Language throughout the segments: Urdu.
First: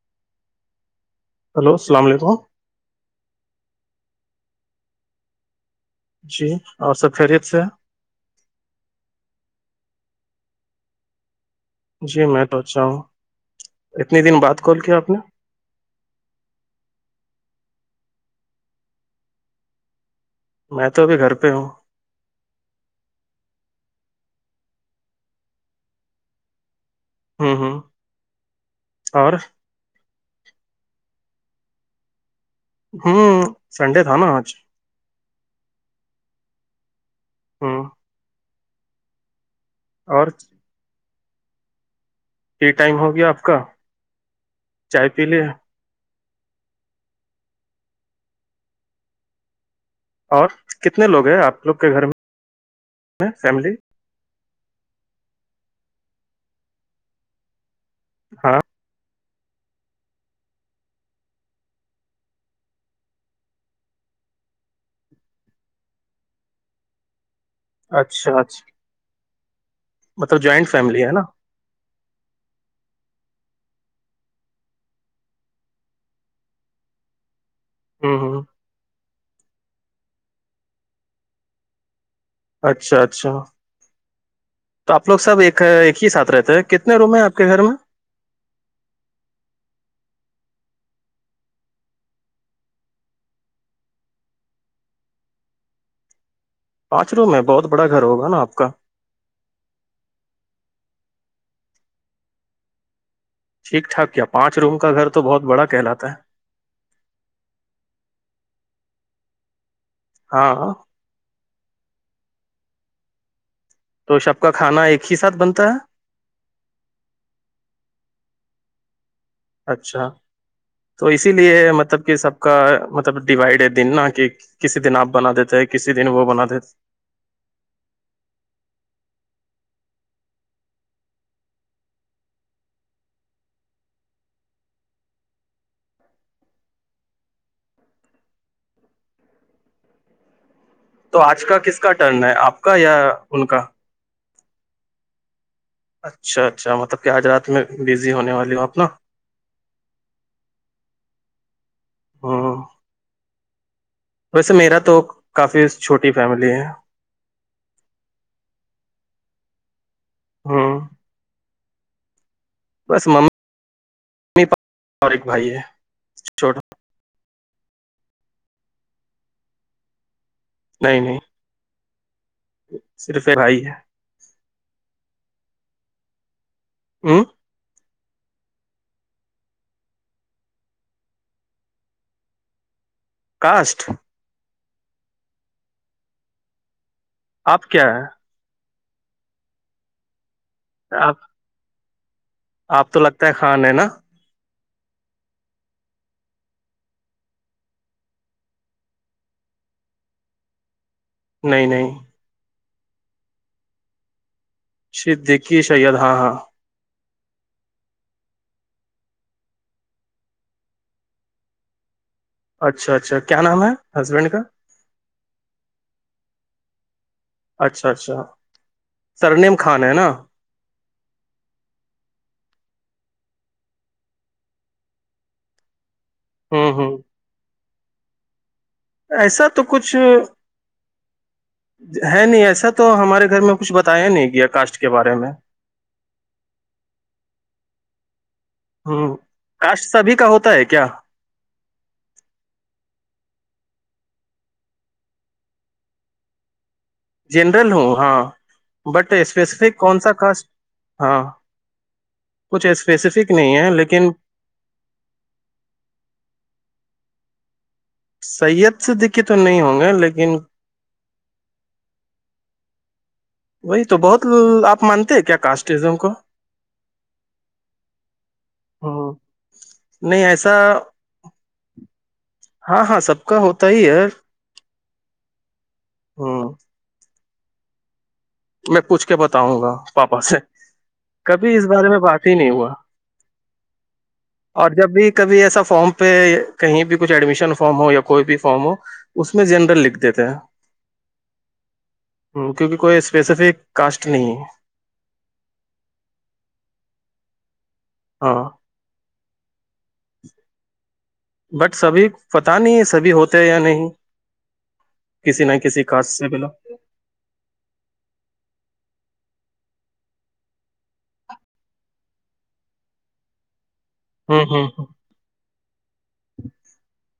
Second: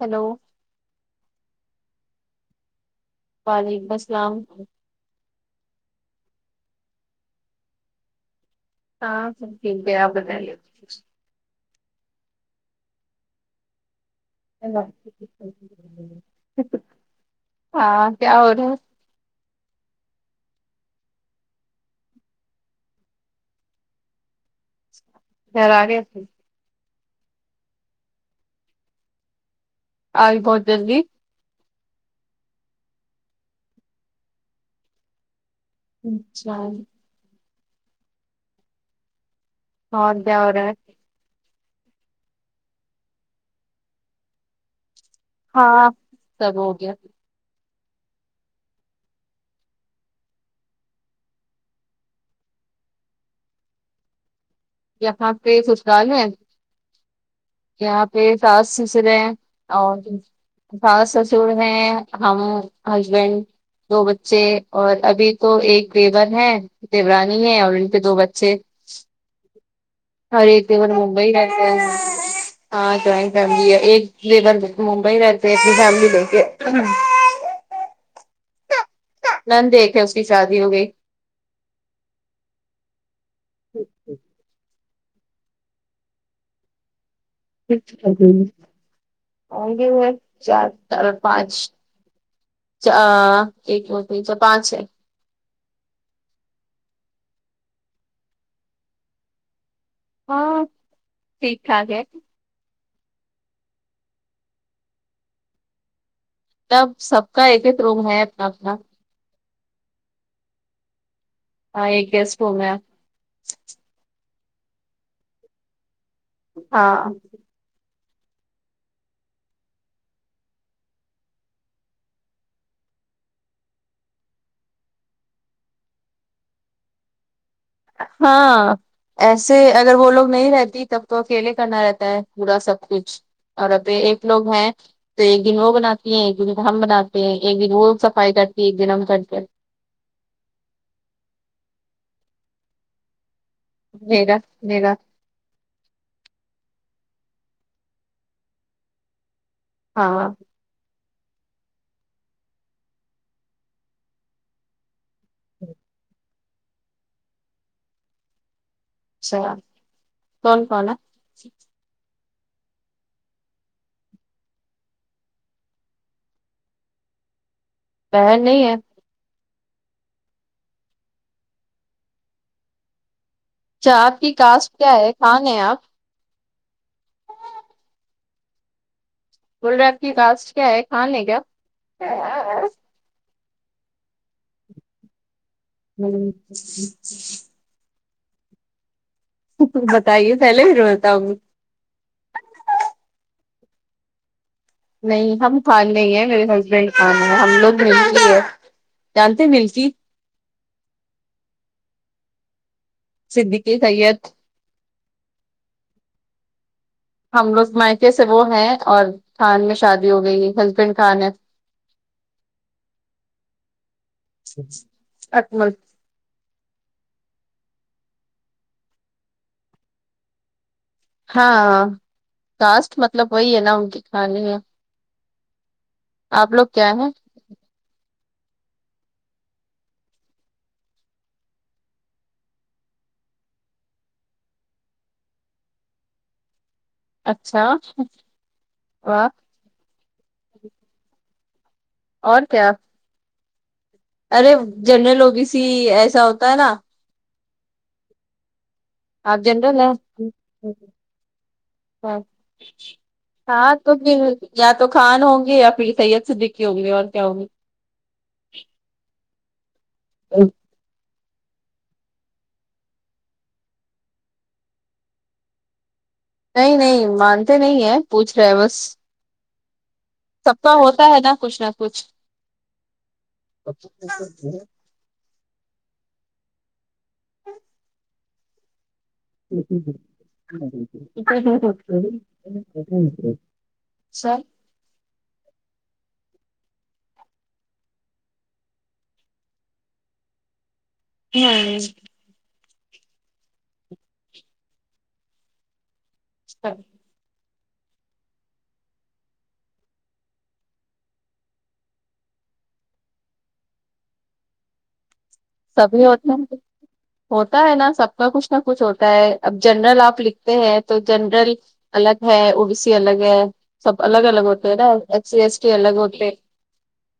ہیلو ہیلو السلام علیکم وعلیکم السلام جی اور سب خیریت سے ہاں سب ٹھیک ہے آپ کے گھر جی میں تو اچھا ہوں اتنے دن بعد کال کیا آپ نے ہاں کیا ہورہا میں تو ابھی گھر پہ ہوں [unintelligible] ہوں ہوں اور آئی بہت جلدی ہوں سنڈے تھا نا آج اچھا ہاں اور کیا ہو رہا ہے فری ٹائم ہو گیا آپ کا چائے پی لے ہاں سب ہو گیا اور کتنے لوگ ہیں آپ لوگ کے گھر میں فیملی اں پہ سسرال ہیں یہاں پہ ہاں ساس سسرے ہیں اور ساس سسر میں ہم ہسبینڈ دو بچے اور ابھی تو ایک دیور ہیں دیورانی ہے اور ان کے دو اچھا بچے اچھا مطلب ارے جوائنٹ تم فیملی ہے نا مبئی رہتے ہیں ہاں جوائنٹ فیملی ہے ایک لیبر ممبئی رہتے اپنی فیملی لے کے ہاں ہاں نند ایک ہیں اس کی شادی ہو گئی اچھا اچھا تو آپ لوگ سب ایک ایک ہی ساتھ رہتے ہیں کتنے روم ہیں آپ آپ کے گھر میں اور ہے چار چار پانچ ایک مت نچ پانچ ہے پانچ روم ہے بہت بڑا گھر ہوگا نا آپ کا ہاں ٹھیک ٹاک ہے ٹھیک ٹھاک کیا پانچ روم کا گھر تو بہت بڑا کہلاتا ہے تب سب کا ایک روم ہے اپنا اپنا ہاں ہاں ایک گیسٹ روم ہے تو سب کا کھانا ایک ہی ساتھ بنتا ہے ہاں اچھا تو اسی لیے مطلب کہ سب کا مطلب ڈیوائڈ ہے دن نا کہ کسی دن آپ بنا دیتے ہیں کسی دن وہ بنا دیتے ہاں ایسے اگر وہ لوگ نہیں رہتی تب تو اکیلے کرنا رہتا ہے پورا سب کچھ اور ابھی ایک لوگ ہیں تو ایک دن وہ بناتی ہیں ایک دن ہم بناتے ہیں ایک دن وہ صفائی کرتی ہے ایک دن ہم کر تے ہیں تو آج کا کس کا ٹرن ہے آپ کا یا ان کا میرا میرا اچھا اچھا مطلب کہ آج رات میں بزی ہونے والی ہوں آپ نا ہاں ہوں ویسے میرا تو کافی چھوٹی فیملی ہے اچھا کون ہ کون ہے بس من اور ایک بھائی ہے چھوٹا بہن نہیں ہے نہیں نہیں صرف ا [unintelligible] رہ ہی ہے اچھا آپ کی کاسٹ کیا ہے خان ہے آپ ہوں بول رہے آپ کی کاسٹ کیا ہے خان ہے کیا کاسٹ [unintelligible] مل آپ کیا ہیں بتائیے پہلے [unintelligible] ہے آپ بتاؤ آپ تو لگتا ہے خان ہے نا نہیں ہم خان نہیں ہیں میرے ہسبینڈ خان ہیں ہم لوگ [unintelligible] متے ہیں جانتے ملتی نہیں نہیں صدیقی سید صدیقی سید ہاں ہاں ہم لوگ مائکے سے وہ ہیں اور خان میں شادی ہو گئی ہسبینڈ خان ہے اچھا اچھا کیا نام ہے ہسبینڈ کا اکمل اچھا اچھا سرنیم خان ہے نا ہاں کاسٹ مطلب وہی ہے نا ان کے خان ہی ہے آپ لوگ ہوں کیا ہوں ہیں ایسا تو کچھ ہے نہیں ایسا تو ہمارے گھر میں کچھ بتایا نہیں گیا کاسٹ کے بارے میں اچھا ہوں واہ کاسٹ سبھی کا ہوتا ہے کیا اور کیا ارے جنرل اوگی س ہی ایسا ہوتا ہے نا جنرل ہوں ہاں بٹ آپ اسپیسفک جنرل کون سا ہیں کاسٹ ہاں کچھ اسپیسفک نہیں ہے ہاں تو لیکن پھر یا تو خان ہوں گے یا پھر سید صدیقی ہوں گی اور کیا ہوں گی سید صدیقی تو نہیں ہوں گے لیکن وہی تو بہت آپ مانتے ہے کیا کاسٹازم کو نہیں نہیں مانتے نہیں ہے پوچھ رہے ہیں بس ہ نہیں ایسا سب کا ہوتا ہے نا کچھ نہ کچھ ہاں ہاں سب کا ہوتا ہی ہے ہاں میں پوچھ کے بتاؤں گا پاپا سے ج کبھی اس بارے میں بات ہی نہیں ہوا [unintelligible] سر اور جب بھی کبھی ایسا فارم پہ کہیں بھی کچھ ایڈمیشن فارم ہو یا کوئی بھی فارم ہو اس میں جنرل لکھ دیتے ہیں یعنی ہ کیونکہ کوئی اسپیسیفک کاسٹ نہیں ہے اچھا ہاں بٹ سبھی پتا نہیں سبھی ہوتے ہے یا نہیں کسی نہ کسی سبھی کاسٹ سے ہوتے بلا ہوتا ہے نا سب کا کچھ نہ کچھ ہوتا ہے اب جنرل آپ لکھتے ہیں تو جنرل الگ ہے اوبی سی الگ ہے سب الگ ہوں الگ ہوں ہوتے ہے ہ نا ایف سی ایس ٹی الگ ہوتے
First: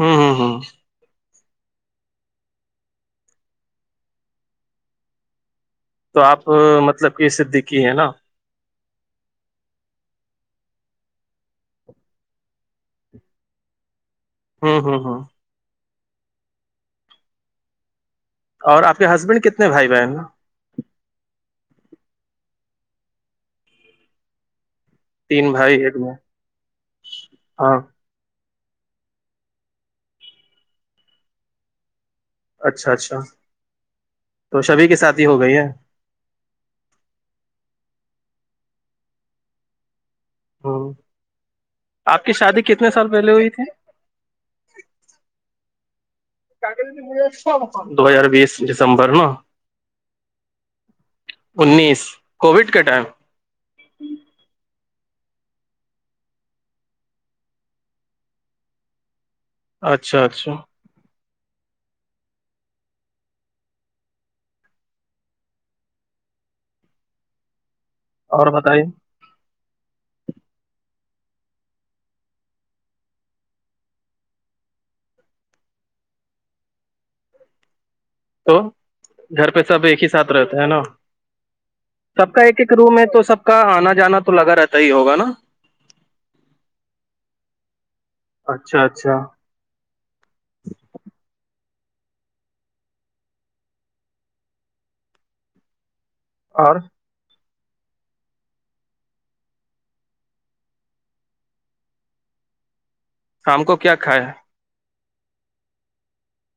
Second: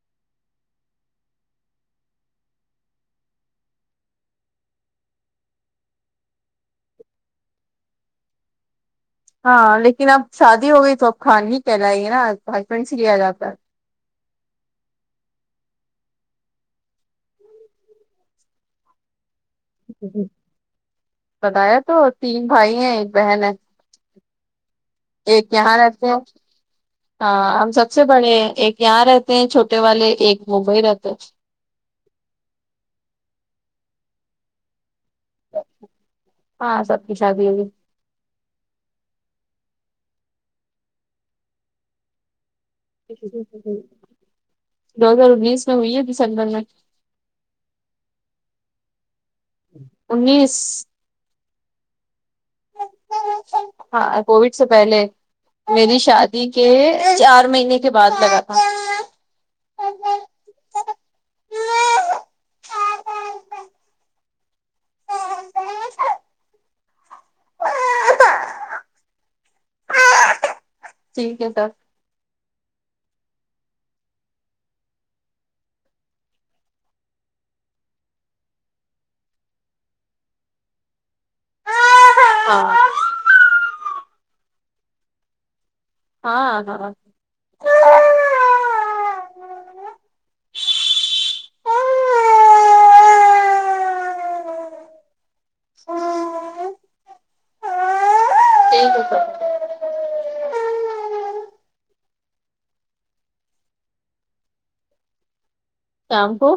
ہمم ہمم تو آپ مطلب کہ صدیقی ہے نا ہاں لیکن اب شادی ہو گئی تو اب خان ہی کہلائے گے نا ہسبینڈ سے لیا جاتا ہمم ہمم ہمم اور آپ کے ہسبینڈ کتنے بھائی بہن بتایا تو تین بھائی ہیں ایک بہن ہے ایک تین یہاں بھائی ایک رہتے ہیں بہن ہاں ہم سب سے سب سے بڑے ایک یہاں رہتے ہیں چھوٹے والے ایک ممبئی رہتے اچھا اچھا تو سبھی کی شدی ہوگئی ہے ہاں سبکی شادی ہوگئی ہے ہمم آپ کی شادی کتنے سال دو ہزار انیس میں ہوئی ہے دسمبر میں دو ہزار بیس دسمبر نا انیس انیس کووڈ کے ٹائم ہاں کووڈ سے پہلے میری شادی کے چار مہینے کے بعد لگا تھا اچھا اچھا اور بتائیے ٹھیک ہے سب تو گھر پہ سب ایک ہی ساتھ رہتے ہیں نا سب کا ایک ایک ہاں روم ہے تو سب کا آنا جانا تو لگا رہتا ہی ہوگا نا ہاں ہاں اچھا اچھا ہ اور ٹھیک ہے سب شام کو کیا کھایا شام کو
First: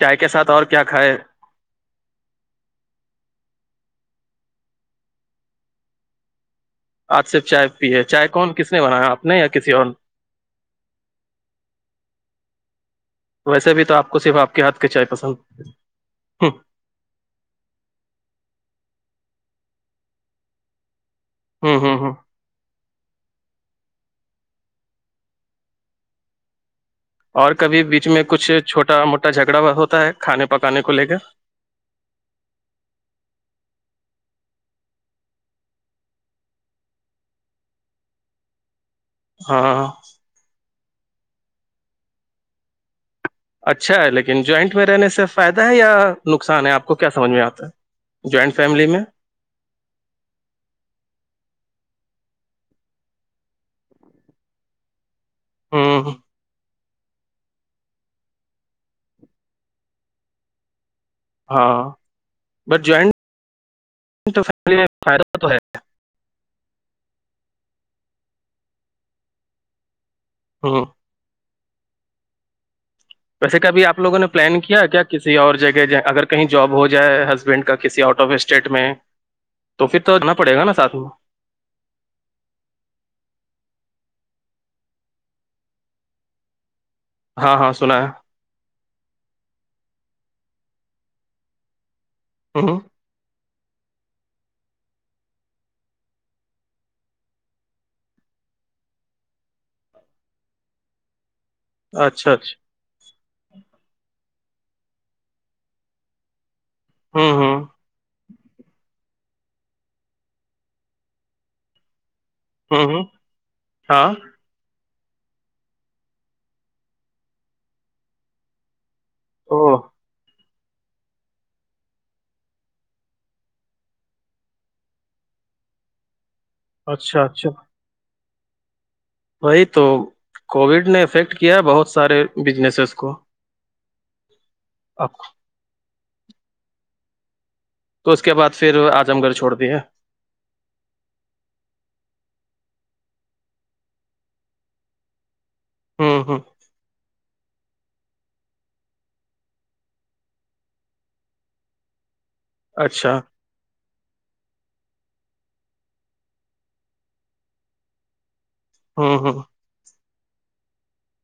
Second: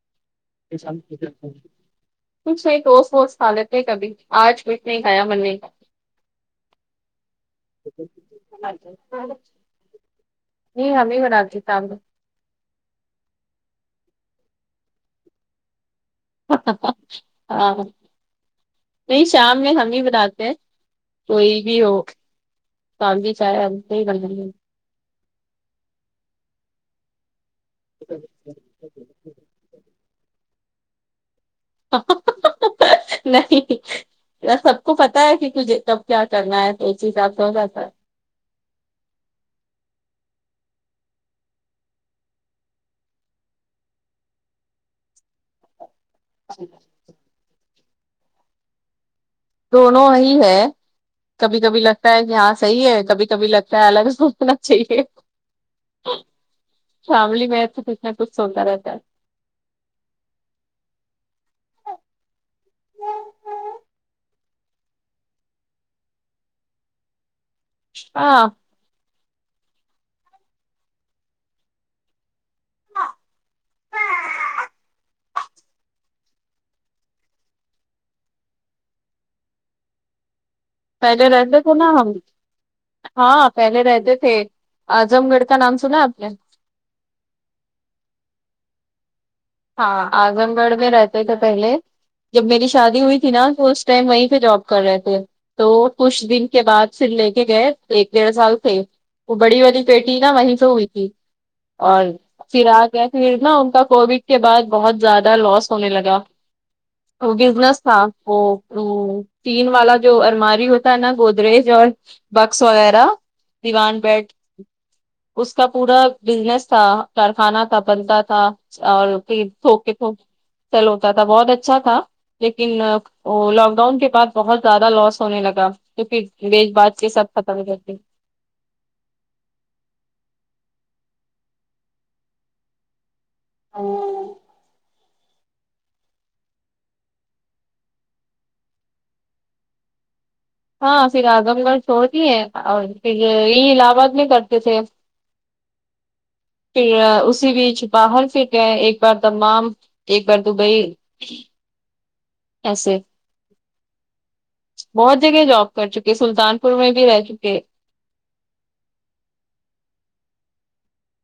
چائے کے ساتھ اور کیا کھائے [unintelligible] کچھ نہیں توس ووس کھا لیتے کبھی آج کچھ نہیں کھایا مان نہیں [inaudible] آج صرف چائے پی ہے چائے کون کس نے بنایا ہے آپ کھایا۔ نے یا کسی اور نہیں ہم ہی بناتے ہے شام کو ویسے بھی تو آپ کو صرف آپ کے ہاتھ کی چائے پسند ہ ہاں نہیں شام میں ہم ہی بتاتے ہیں کوئی ہ بھی ہ ہو ہ شام کی چائی ہم کو ہی بنانی ہے اور کبھی بیچ میں کچھ چھوٹا موٹا جھگڑا ہوتا ہے کھانے پکانے کو لے کے نہیں سب کو پتہ ہے مجھے کب کیا کرنا ہے تو چیز آپ ہو جاتا ہاں اچھا ہے لیکن جوائنٹ میں رہنے سے فائدہ ہے یا نقصان ہے آپ کو کیا سمجھ میں آتا ہے جوائنٹ فیملی میں دونوں ہی ہے کبھی کبھی لگتا ہے کہ ہاں صحیح ہے کبھی کبھی لگتا ہے الگ سوچنا چاہیے ہوں فیملی میں ہے تو کچھ نہ کچھ ہوتا رہتا ہے ہاں بٹ ہے جوائنٹ فیملی میں فائدہ تو رہتا ہے ہاں ہاں ویسے کبھی آپ لوگوں نے پلان کیا کیا کسی اور جگہ اگر کہیں جوب ہو جائے ہسبینڈ کا کسی آؤٹ آف اسٹیٹ میں تو پھر تو رہنا پڑے گا نا ساتھ میں پہلے رہتے ہاں پہلے رہتے تھے اعظم گڑھ کا نام سنا آپ نے ہاں ہاں سنا ہے ہاں اعظم گڑھ میں رہتے تھے پہلے جب میری ہوں شادی ہوئی تھی نا تو ٹائم وہیں پہ جوب کر رہے تھے تو کچھ دن کے بعد پھر لے کے گئے ایک ڈیڑھ سال تھے وہ بڑی والی بیٹی نا وہی سے ہوئی تھی اور اچھا اچھا پھر اگیا پھرنا ان کا کووڈ کے بعد بہت زیادہ لاس ہونے لگا ہوں وہ ہوں بزنس تھا اور تین والا جو ارماری ہوتا ہے نا گودریج اور بکس ہوں وغیرہ ہوں دیوان ہاں پیٹ اس کا پورا بزنس تھا کارخانہ تھا بنتا تھا اور او سوکے چل ہوتا تھا بہت اچھا تھا لیکن لاک ڈاؤن کے بعد بہت زیادہ لاس ہونے لگا تو پھر یہ بات کے اچھا سب اچھا ختم کرتے وہی تو کووڈ نے افیکٹ کیا بہت سارے بزنسز کو اور اب تو اس کے بعد پھر اعیظم گڑھ چھوڑ دیے ہاں پھر اعظم گڑھ چھوڑتی ہے اور پھر یہ الہ آباد میں کرتے تھے ہوں ہوں پھر اسی بیچ باہر پھر گئے ایک بار دمام ایک بار دوبئی ایسے اچھا بہت جگہ جوب کر چکے سلطان پور میں بھی رہ چکے ہاں ہاں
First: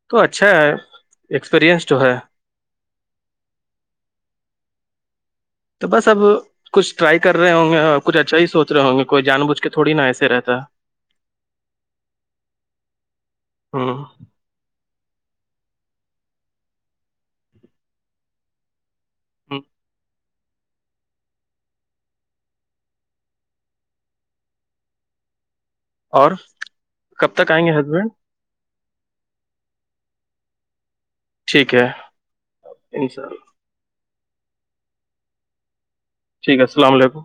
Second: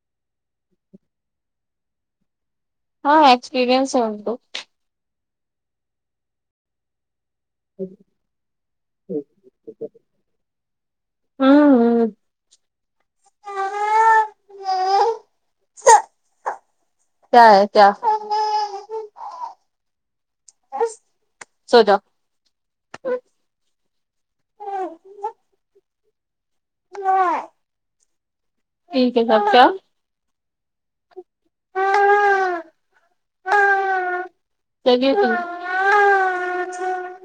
تو اچھا ہے ایکسپرینس جو ہے ہاں ایکسپرینس ہوتو تو بس اب کچھ ٹرائی کر رہ ہوں گے اور کچھ اچھا ہی سوچھ رہے ہوں گے کوئی جان بوجھ کے تھوڑی ایسے رہتا ہے ہ ہ ہ ہاں کیا ہے کیا سو جا اور کب تک آئیں گے ہسبینڈ ٹھیک ہے سب کیا ٹھیک ہے ان شاء اللہ سگے ٹھیک ہے السلام علیکم